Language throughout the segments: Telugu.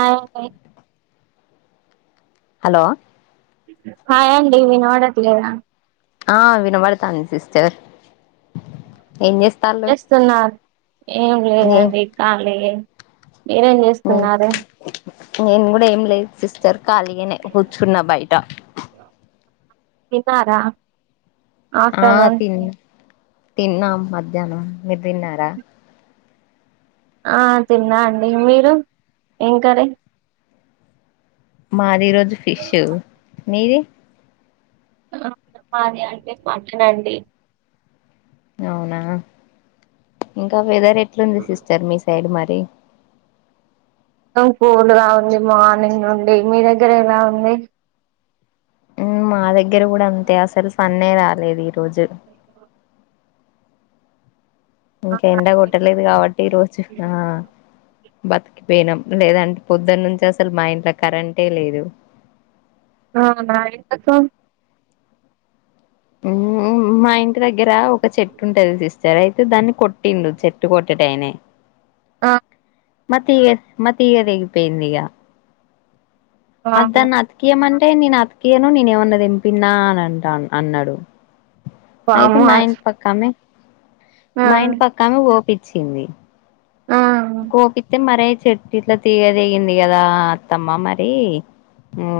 ఆ హలో హాయ్ అండి ఇనో బడట్లేదు ఆ వినబడ్తుంది సిస్టర్ ఏం చేస్తాళ్ళు చేస్తున్నారు ఏం ఏ లేదండి ఖాలీ ఏ మీరేం చేస్తు ఉన్నరు నేను కూడా ఏం లేదు సిస్టర్ ఖాళీగానే కూర్చున్నా బయట తిన్నారా ఆ ఆఫ్టర్నూన్ తిన్ తిన్నాం మధ్యాహ్నం మీరు తిన్నారా ఆ తిన్నా అండి మీరు ఏం కర్రీ మాది ఈ రోజు ఫిషు మీది మాది అంటే మాటన్ అండి అవునా ఇంకా వెదర్ ఎట్లుంది సిస్టర్ మీ సైడ్ మరి కూల్ గ ఉంది మార్నింగ్ నుండి మీ దగ్గర ఎలా ఉంది మా దగ్గర కూడా అంతే అసలు ఫన్నే రాలేదు ఈరోోజు ఇంకా ఎండా కొట్టలేదు కాబట్టి ఈ రోజు ఆ బతికిపోయినాం లేద అంటే పొద్దున్న నుంచి అసలు మా ఇంట్లో కరెంటే లేదు ఆ నా ఇంటకు మా ఇంటి దగ్గర ఒక చెట్టు ఉంటది సిస్ సర అయితే దాన్ని కొట్టిండు చెట్టు కొట్టేటైనే ఆ మతిగ మతిదేగిపోయింది యిగ అవును. అతన అక్క ఏమన్ అంటే నేను అతికియను నేను ఏమన్నా తెంపినా అని అంట అన్నాడు అయితే వామ్మో మా ఆ ఇంట్ పక్కా ఆమే మా ఇంట్ పక్క ఆమే ఓ పిచ్చింది ఆ చెట్టు ఇట్లా తీగదిగింది కదా అత్తమ్మ మరి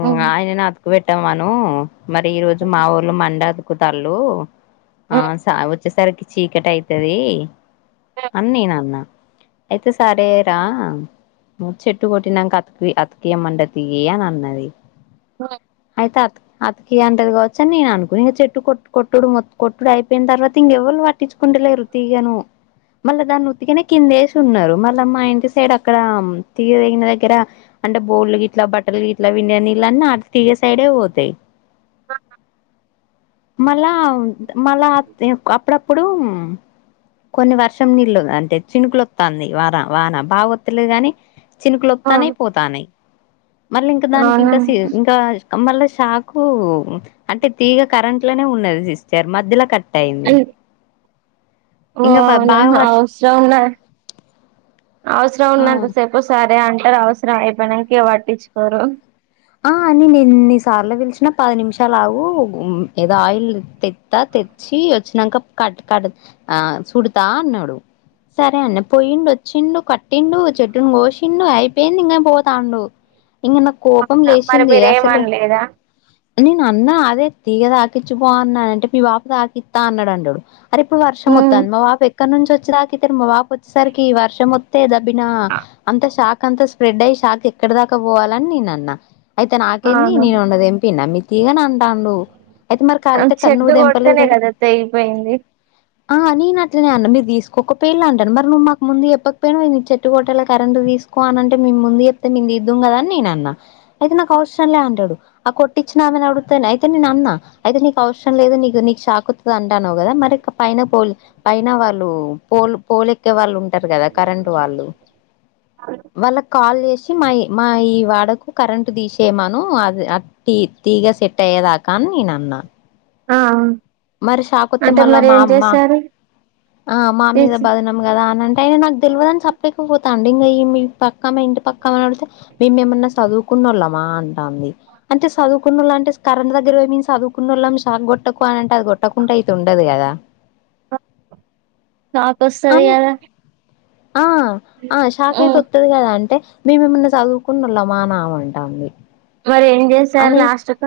ఉమ్, ఉమ్, ఆయన నాకు పెట్టాం మను మరి ఈ రోజు మా ఊర్ళ మడాకుతల్ళు ఉమ్, ఆన్స ఓ వచ్చేసరికి చీకటి అయితది అని నేన్ అన్న అయితే సరేరా చెట్టు కొట్టినాక అతుకి అతుకియమండతియ అని అన్నది అయితే అతకి అంటది కాచ్చ అని నేను అనుకు ఇక చెట్టు కొట్టుడు మొ కొట్టుడు అయిపోయిన తర్వాత ఇంక ఎవరుట్ పట్టించుకుంటలేరు తీగను మళ్ళా ఉతకని దాన్ని ఉతికి కిందే ఎస్ ఎస్తున్నారు మళ్ళ మా ఇంటి సైడ్ అక్కడ తీగదగిన దగ్గర అంటే బోల్డ్లు గ ఇట్లా బట్టలు ఇట్లా విలా నీళ్ళ అన్నా అతిన్న సైడేపోతయి ఆ మళ్ళ అ మళ్ళ అ అప్పుడుఅప్పుడు కొన్ని వర్షం నీళ్ళు అంటే చినుకులు వస్తుంది వన వాన బాగోత్తా యి లే గాని చినుకులు ఉమ్, వొత్తన్నాయి. పోతానయి మళ్ళీ ఇంకా దానికి అవునా ఇంకా ఇంకా మళ్ళ షాకు అంటే తీగ కరెంట్ లోనే ఉన్నది సిస్టర్ మధ్యలో కట్ టైయింది అ అవునా అవసరం ఉన్నా అవసరం ఆ ఉన్నా అంత సేపుస సరే అంటారు అవసరం అయిపోయినానికి పట్టించుకోరు ఆ అని నేన్ని సార్లు పిలిచినా పది నిమిషాలు ఆగు ఏదో ఆయిల్ తా తెచ్చి వచ్చినాంక కట్ కట్ ఆ చూడతా అన్నాడు సరే అన్నా పోయిండు వచ్చిండు కట్టిండు చెట్టును కోసిండు అయిపోయింది ఇంకా పోతాండు ఇంగా నాకు కోపం మరి లేచింది అసలు మీరేమనలేదా నేను అన్న అదే తీగ మాకిచ్చిపో అన్నాడంటా అంటే మీ పాపకి రాపిత్త అన్నాడు అంటా వాడు రేపు వర్షం హ్మ్ వత్తాంది మా పాప ఎక్కడి నుంచి వచ్చి [unintelligible] దాకా ఇ మా పాప వచ్చేసరికి వర్షం వత్తే డినా అంత షాక్ అంతా స్ప్రెడ్ అయ్యి షాక్ ఎక్కడ దాకా పోవాలని నేనన్నా అయితే నాకేంది అవును నేను ఏమన్నా తెంపిన్న మీకు ఇయ్యనాన్ అయితే మరి కాలితే కన్ను చెట్టు తెంపలేదు కొడితేనే కదా తెగిపోయింది ఆ నిను అట్లానే అన్న మీరు తీసుకోకపోయిళ్ళ అంటన మరి నువ్వు మాకు ముందే చెప్పకపోయినావా చెట్టు కొట్టల్ల కరెంట్ తీసు కోనంటే మేము ముందు చెప్తే మీము తిద్దుము కదా అని నేను అన్నా అయితే నాకు అవసరం లే అంటాడు ఆ కొట్టిచ్చిన ఆమె నీ అడుగుతాను అయితే నేన్ అన్నా అయితే నీకు అవసరం లేదు నీ నీకు చా అంటాన్నవు కదా మరి ఇక పైన పోల్ పైన వాళ్ళు పోలు పోలే ఎక్కే వాళ్ళు ఉ ఉంటారు కదా కరెంట్ వాళ్ళు వాళ్ళకు కాల్ చేసి మా మా ఈ వాడకు కరెంట్ తీసేయమను అది అ తీ తీగ సెట్ అయ్యేదాకా అని నేను అన్నా ఆ మరి షాక్ వత్తే అంటే మళ్ళా మరి మా ఏం మా చేశారు ఆ మా మీద తీసి బదనం కదా అని అంటే అయినా నాకు తెలివదని చప్పకపో ఎట్లా అండి మీ మీ పక్క మా ఇంటి పక్క అని అడిగితే మేము ఏమన్నా చదువుకున్న వాళ్ళమా అంటాంది అంటే చదుకున్న వాళ్ళు అంటే కరెంట్ దగ్గర కీ పొయి మిము చదువుకున్న వాళ్ళం షాక్ కొట్టకు అంటే అది కొట్టకుండా అయితే ఉండదు కదా నా కొస్తాది అన్ కదా ఆ ఆ షాక్ అయితే హ్మ్ వత్తాది కదా అంటే మేము ఏమన్నా చదువుకున్న వొళ్ళామ అని ఆమె అంటాంది మరి ఏం చేశారు అని లాస్ట్ కు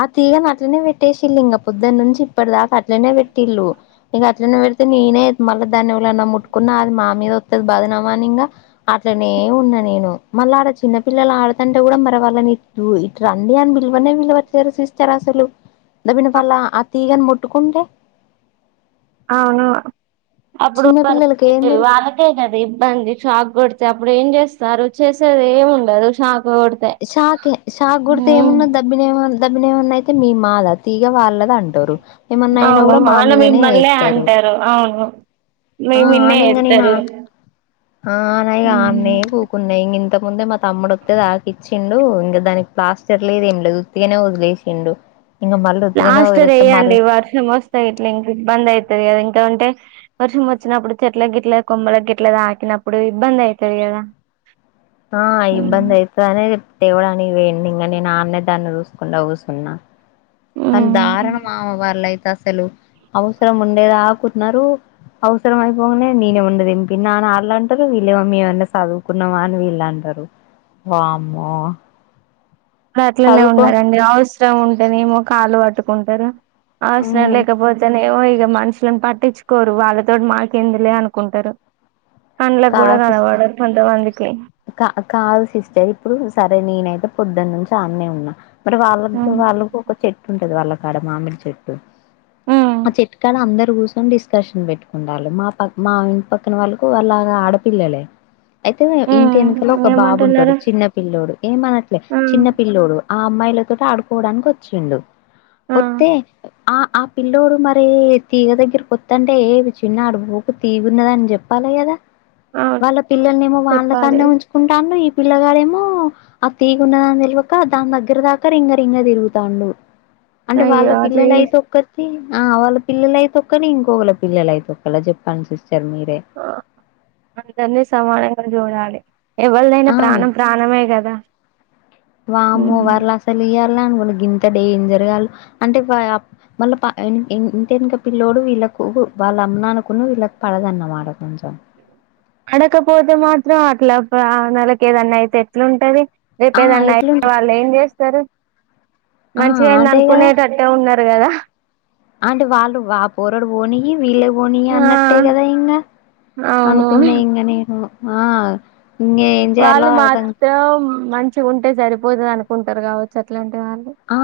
ఆ తీగని అట్లనే పెట్టేసిల్ళు ఇంకా పొద్దున్న నుంచి ఇప్పటి దాకా అట్లనే పెట్టిళ్ళు ఇంక కింద పడితే మేమే మళ్ళా దాన్ని ఏవరన్నా ముట్టుకున్నా అది మా మీద బదనమే అని ఇంగా అట్లనే ఉన్నా నేను మళ్ళీ ఆడ చిన్నపిల్లలు ఆడుతంటే కూడా మరి వాళ్ళని ఇటు రండి అని పిలువనే పిలువట్లేదు సిస్టర్ అసలు దీని వాళ్ళ ఆ తీగని ము ముట్టుకుంటే అవును అప్పుడు చిన్న వాళ్ పిల్లలకి ఏం తెలుసు వాళ్ళకే కదా ఇబ్బంది షాక్ కొడుతు అప్పుడు ఏం చేస్తారు చేసేది ఏమి ఉండదు షా షాక్ షాక్ కొడితే ఏమన్నా దెబ్బలు దెబ్బలు ఏమన్నా అయితే మీమ్ మాద తీ వాళ్ళదే అంటారు ఏమన్నా అయినా అవును కూడా మా వాళ్ళు మీదనే మిమ్మల్నే ఎత్తారు అంటారు అవును మీ ఆ మిన్నే అని ఇంకా నేను ఎత్తరు ఆనే ఆనే గూకున్నా ఇంగా ఇంత ఏమంటే మా తమ్మడు వొత్తే [unintelligible] ఇచ్చిండు ఇంకా దానికి ప్లాస్టర్ లేదు ఏం లేదు ఉత్తిగానే వదిలేసిండు ఇంక మళ్ళీ ఉత్తిగానే ప్లాస్టర్ వదిలేస్తే వేయ్యండి మళ్ళీ వర్షం వస్తే ఇట్లా ఇంక ఇబ్బంది అయితాది ఇంకా అట్లే ఉంటే వర్షం వచ్చినప్పుడు చెట్ల గిట్ల కొమ్మల గిట్ల తాకినప్పుడు ఇబ్బంది అయితాది కదా ఆ ఇబ్బంది అయితానే తేవడానికి పొయిండు ఇంకా నేను అన్నె దాన్ని చూసుకుంటా కూర్చున్న కాని దారుణం మా వాళ్ళ అయితే అసలు అవసరం ఉండే దాక ఉన్నారు అవసరం అయిపోగానే నేను ఏమన్నా తెంపిన్న అని వాళ్ళ అంటారు వీళ్ళేమో మేమన్నా చదువుకున్నామ అని వీళ్ళ అంటారు వామ్మో అట్లనే చదువుకో ఉన్నారండి అవసరం ఉంటేనే ఏమో కాలు పట్టుకుంటారు అవసరం లేకపొతేనెమో ఇంకా మనుషులను పట్టించుకోరు వాళ్ళతోటి మానకేందిలే అనుకుంటారు కండ్లకు కూడా కాదు సిస్టర్ కనబడరు కొంతమందికి కా కాదు సిస్టర్ ఇప్పుడు సరే నిను అయిన పొద్దనుంచి అన్నే ఉన్నా మరి వాళ్ళగ్గు వాళ్ళకు ఒక చెట్టు ఉంటది వాళ్ళక్ కడ మామిడి చెట్టు ఉమ్ ఆ చెట్కాడ అందరు కూసొని డిస్కషన్ పెట్టుకుంటాళ్ళు మా ప మా ఇంటి పక్కన వాళ్ళకు వాళ్ళ ఆడపిల్లలే అయితే ఇంటి హ్మ్ వెనకలోక బాబుంటాడు ఏమంటున్నారు చిన్న పిల్ల్లోడు ఏమనట్లే ఆ చిన్న పిల్ల్లోడు ఆ అమ్మాయిల తోటి ఆడుకోవడానికి వచ్చిండు ఆ వతే ఆ ఆ పిల్లోడు మరి తీగ దగ్గరికొత్తంటే ఏ చిన్నా అటు పోకు తీగున్నదని చెప్ప లే కదా అవును వాళ్ళ పిల్లలనేమో వాళ్ళ చెప్పాలి కాన్నే ఉంచుకుంటళ్ళు ఈ పిల్లగాడేమో ఆ తీగున్న దాని తెలువక దాని దగ్గరి దాకా రింగ రింగ తిరుగుతాండు అంటే వాళ్ళ అయ్యో అట్లా చేస్ పిల్లలైతే ఒక్క ఆ వాళ్ళ పిల్లలైతే ఒక్కలు ఇంకొకళ పిల్లలైతే ఒక్కలా చెప్పడి సిస్ టర్ మీరే అందర్ని సమానంగా చూడాలి ఎవల్దై ఆ ప్రాణం ప్రాణమే కదా మ్ అను గింత డేంజర్గాళ్ళు అంటే వ వాళ్ళ ప ఇంటెనుక పిల్ల్లోడు వీళ్ళ కు వాళ్ళ అమ్మనుకున్ను వీళ్ల అడకపోతే మాత్రం అట్ ఎట్ల ప్రనలకు ఏదన్నా అయితే ఎట్లా ఉంటది ఆ చెప్పేదనైతే ఎట్లుంట వాళ్ళు ఏం చేస్తారు ఆ మంచిగా ఆఇంది అదే కదా అనుకునేటట్టే ఉన్నార్ కదా అంటే వాళ్ళు ఆ పోరడు పోనీ వీళ్ళే పోని ఆ అన్నట్టే కదా ఇంగ అవును అనుకున్నా ఇంగ నేను ఆ ఇంగ ఏం చేయాలో వాళ్ళు అర్థం మాత్రం మంచిగ ఉంటే సరిపోతది అనుకుంటారు కావచ్చు అట్లంటి ఆ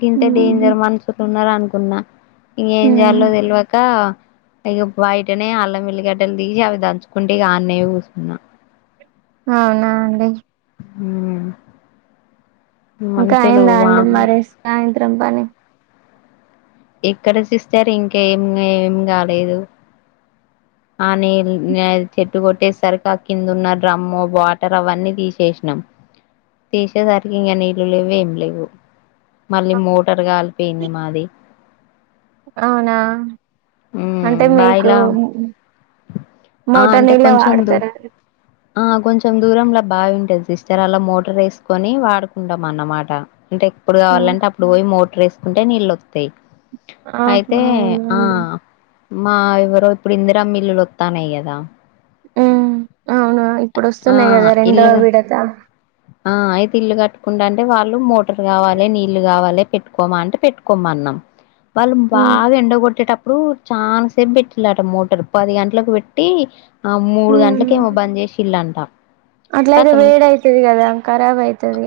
గింత హ్మ్ డేంజర్ మనుసులు ఉన్నారనుకున్నా ఇంగ ఏం హ్మ్. చేయాలో తెలువక ఇగ బయటనే అల్లం వెల్లిగడ్డలు తీసి అవి దంచుకుంటే ఇగ అన్న కుసున్నా అవునా అండి మ్ ఇంకా మనుషులు అయిందా అండి వామ్మో మరి సాయంత్రం పని ఇక్కడ సిస్టర్ ఇంకా ఏం ఏం కాలేదు అనిల్ అద్ చెట్టు కొట్టేసరికి ఆ కిందున్న డ్రమ్ము వాటర్ అవన్నీ తీసేసిన తీసేసరికి ఇగ నీళ్లు లేవు ఏం లేవు మళ్ళీ మోటరు కాళీ పోయింది మాది అవునా మ్ అంటే మీకు బాయిలా ఆ! మోటర్ అంటే నీళ్ళే కొంచెం దూ వాడుతార ఆ కొంచెం దూరంలా బాయి ఉంటది సిస్టర్ అల్ల మోటర్ వేసుకొని వాడుకుంటాం అన్నమాట అంటే ఎప్పుడు ఉమ్, కావాలంటే అప్పుడు పోయి మోటరేసుకుంటే నీళ్ళుొస్తాయి ఆహా అయితే ఆ అవునండి మా ఎవరో ఇప్పుడు ఇందిరమ్మ ఇల్లులోత్తనయి కద మ్ అవును ఆ! ఆ! ఇప్పుడోస్తున్నాయి కదా రెండో ఇల్లు సిస్టర్. విడత ఆ అయితే ఇల్లు కట్టుకుంటా అంటే వాళ్ళు మోటర్ కావాలే నీళ్లు కావాలే పెట్టుకోమా అంటే పెట్టుకోమ్మన్నాం వాళ్ళు ఉమ్, బాగా ఎండగొట్టేటప్ ప్పుడు చాలా సేపు పెట్టిలాట మోటార్ పది గంటలకు పెట్టి ఆ మూడు ఉమ్. గంటలకేమో బంద్ చేసిలంట అట్లయితే వేడైతది కదా ఖరాబ్ అయితది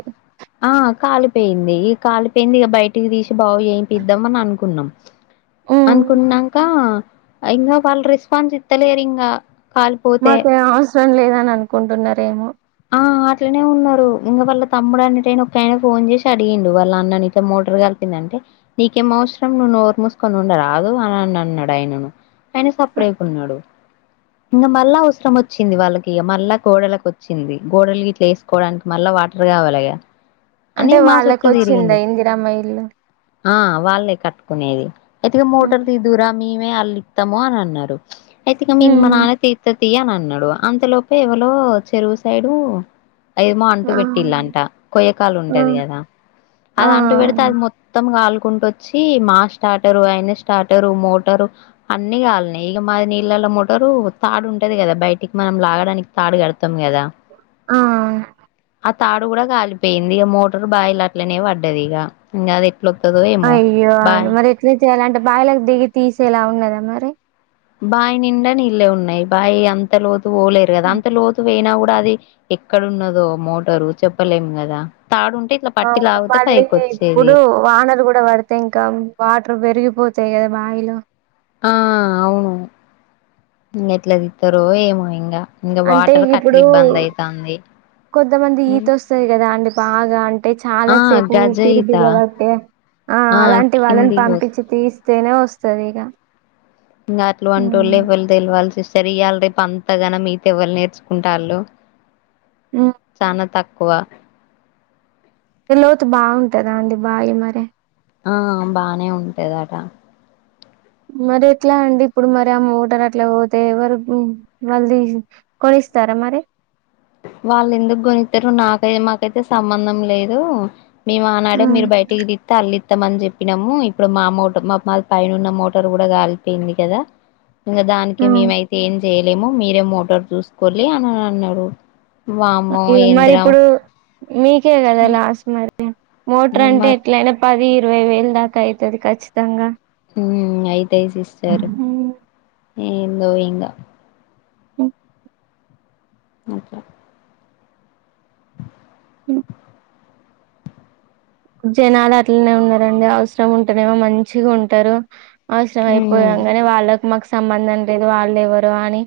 ఆ! కాలిపోయింది ఈ కాలిపోయింది ఇగ బయటికి తీసి బాగు చేపిద్దాం అని అనుకున్నాం అన్ అంకా ఇంగా వాళ్లు రెస్పాన్స్ ఇత్తలేరీంగా మాకేం అవసరం లేదని అనుకుంటున్నారేమో ఆ అట్లనే ఉన్నారు ఇంగా వాళ్ళ తమ్ముడు అనేటైనా ఒక ఆయన ఫోన్ చేసి అడిగిండు వాళ్ళ అన్నని ఇట్ల మోటర్ కాలిపోయిందంటే నీకేం అవసరం నువ్వు నోరు మూసుకొని ఉండ రాదు అని అన్నాడు ఆయనను ఆయన సప్పుడ చెయ్యకుండా ఉన్నాడు ఇంగా మళ్ళా అవసరం వచ్చింది వాళ్ళకి ఇగా మళ్ళా గోడలకు వ వచ్చింది గోడలు గిట్లా ఏసుకోవడానికి మళ్ల వాటర్ కావాలేగా అని అంటే మా వాళ్ళకు సుట్టూ వచ్చిందా తిరిగిండు ఇందిరమ్మ ఇల్లు ఆ వాళ్లే కట్ కునేది అయితే ఇగా మోటార్ ఉమ్, తీదువురా మేమే అల్లిత్తము అని అన్నారు అయితే ఇగా మీ మా ఉమ్, నాన్న తీత్త తియ్యి అని అన్నడు అంతలోపె ఎవలో చెరువు సైడు ఏమో అంటు ఆ పెట్టిలంట కొయ్యకాలు ఆ ఉంటది కదా ఆ అది అంటు వెడితే అవును అది మొత్తం కాలు కుంట వచ్చి మా స్టార్టరు అయిన స్టార్టర్ మోటరు అన్ని కాలిన్నాయి ఇక మాది నీళ్ల ల మోటారు తాడు ఉంటది కదా బయటికి మనం లాగడానికి తాడు కడత ఆ ఆ తాడు కూడా కాలిపోయింది ఇగ మోటర్ బాయిల అట్లనే పడ్డది ఇగ ఇంకా అది ఎట్లొత్తదో ఏమో అయ్యో బాయ్ అండి మరి ఎట్లా చేయాలి అంటే బాయిలకి దిగి తీసేలా ఉన్నదా మరి బాయి నిండా నీళ్ళే ఉన్నాయి బాయి అంత లోతు పోలేరు కదా హ్మ్. అంత లోతు పోయినా కూడా అది ఎక్కడున్నదో మోటరు చెప్పలేము కదా తాడుంటే ఇట్లా పట్టి అవును లాగితే మళ్ళీ పైకి వచ్చేది ఇప్పుడు వానలు కూడా పడితే ఇంకా వాటర్ పెరిగిపో తాయి కదా బాయిలో ఆ అవును ఇంగా ఎట్లా తిత్తరో ఏమో ఇంగా ఇంగా అంటే వాటర్ కి అట్ల ఇప్పుడు ఇబ్బంది అయితాంది కొంతమంది ఈత ఉమ్, వస్తది కదా అండి బాగా అంటే చాలా ఆ సేపు గజ ఊపిరి ఈత బిగబట్టే ఆ ఆ అలాంటి వాళ్ళని కిందికి వస్- పంపిచ్చి తీస్తేనే వస్తది ఇగ ఇంగా అట్లావంటోళ్ళే ఎవల్ తెల్వాలి సి ఇయాల్ రేపు అంతగనం ఈత ఎవరు నేర్చుకుంటాళ్ళు హ్మ్. చానా తక్ క్కువ లోతు బావుంటదా అండి బాయి మరి ఆ బానే ఉంటదట మరి ఎట్లా అండి ఇప్పుడు మరి అ మోటార్ అట్లా పోతే ఎవరు వాళ్ల్ తీసి కొని స్తార మరి వాళ్ళు ఎందుకు కొనిత్తరు నాకై మాకైతే సంబంధం లేదు మేము ఆనాడే హ్మ్. మీరు బయటికి తితే అల్లి త్తమని చెప్పినాము ఇప్పుడు మా మోటార్ మా మాది పైన ఉన్న మోటార్ కూడా కాలిపోయింది కదా ఇంగా దానికి హ్మ్. మేమైతే ఏం చేయలేము మీరే మోటార్ చూసుకోలి అని అన్ అన్నరు మరి ఇప్పుడు మీకే కదా లాస్ మరి మోటార్ అంటే మరి ఎట్లైనా పది ఇరవై వేలు దాకా అయితది ఖచ్చితంగా ఉమ్ అయితయి సిస్టర్ ఏందో ఇంగా అ ఇంకా అ జనాలు అట్లానే ఉన్నారండి అవసరం ఉంటేనేమో మంచిగా ఉంటారు అవసరం మ్మ్ అయిపోయంగానే వాళ్ళకు మాకు స్ సంబంధం లేదు వాళ్ళు ఎవరు అని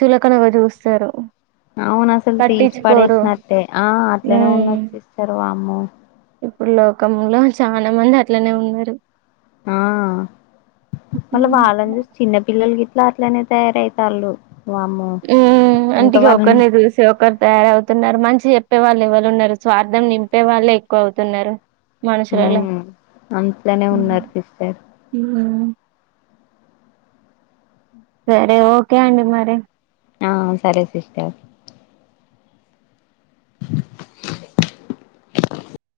చులకనగా చూస్తారు అవును అసలు తీసి పట్టించుకోరు పడేసినట్టే ఆ అట్లనే ఉన్నరూ ఉమ్ సిస్టర్ వామ్మో ఇప్పుడు లోకంలో చాలా మంది అట్లనే ఉన్నారు ఆ వాళ్ళనీ చూసి చిన్న పిల్లలు గిట్ల అట్లనే తయారయితారు ఉ అంటిగా ఒకరిని చూసి ఒకరు తయారవుతున్నారు మంచిగా చెప్ తప్పే వాళ్ళు ఎవలు ఉన్నారు స్వార్థం నింపే వాళ్ళే ఎక్కువ అవుతున్నారు మనషూ లల్ల ఉమ్ అట్లనే ఉన్నారు సిస్టర్ సరే ఓకే అండి మరి ఆ సరే సిస్టర్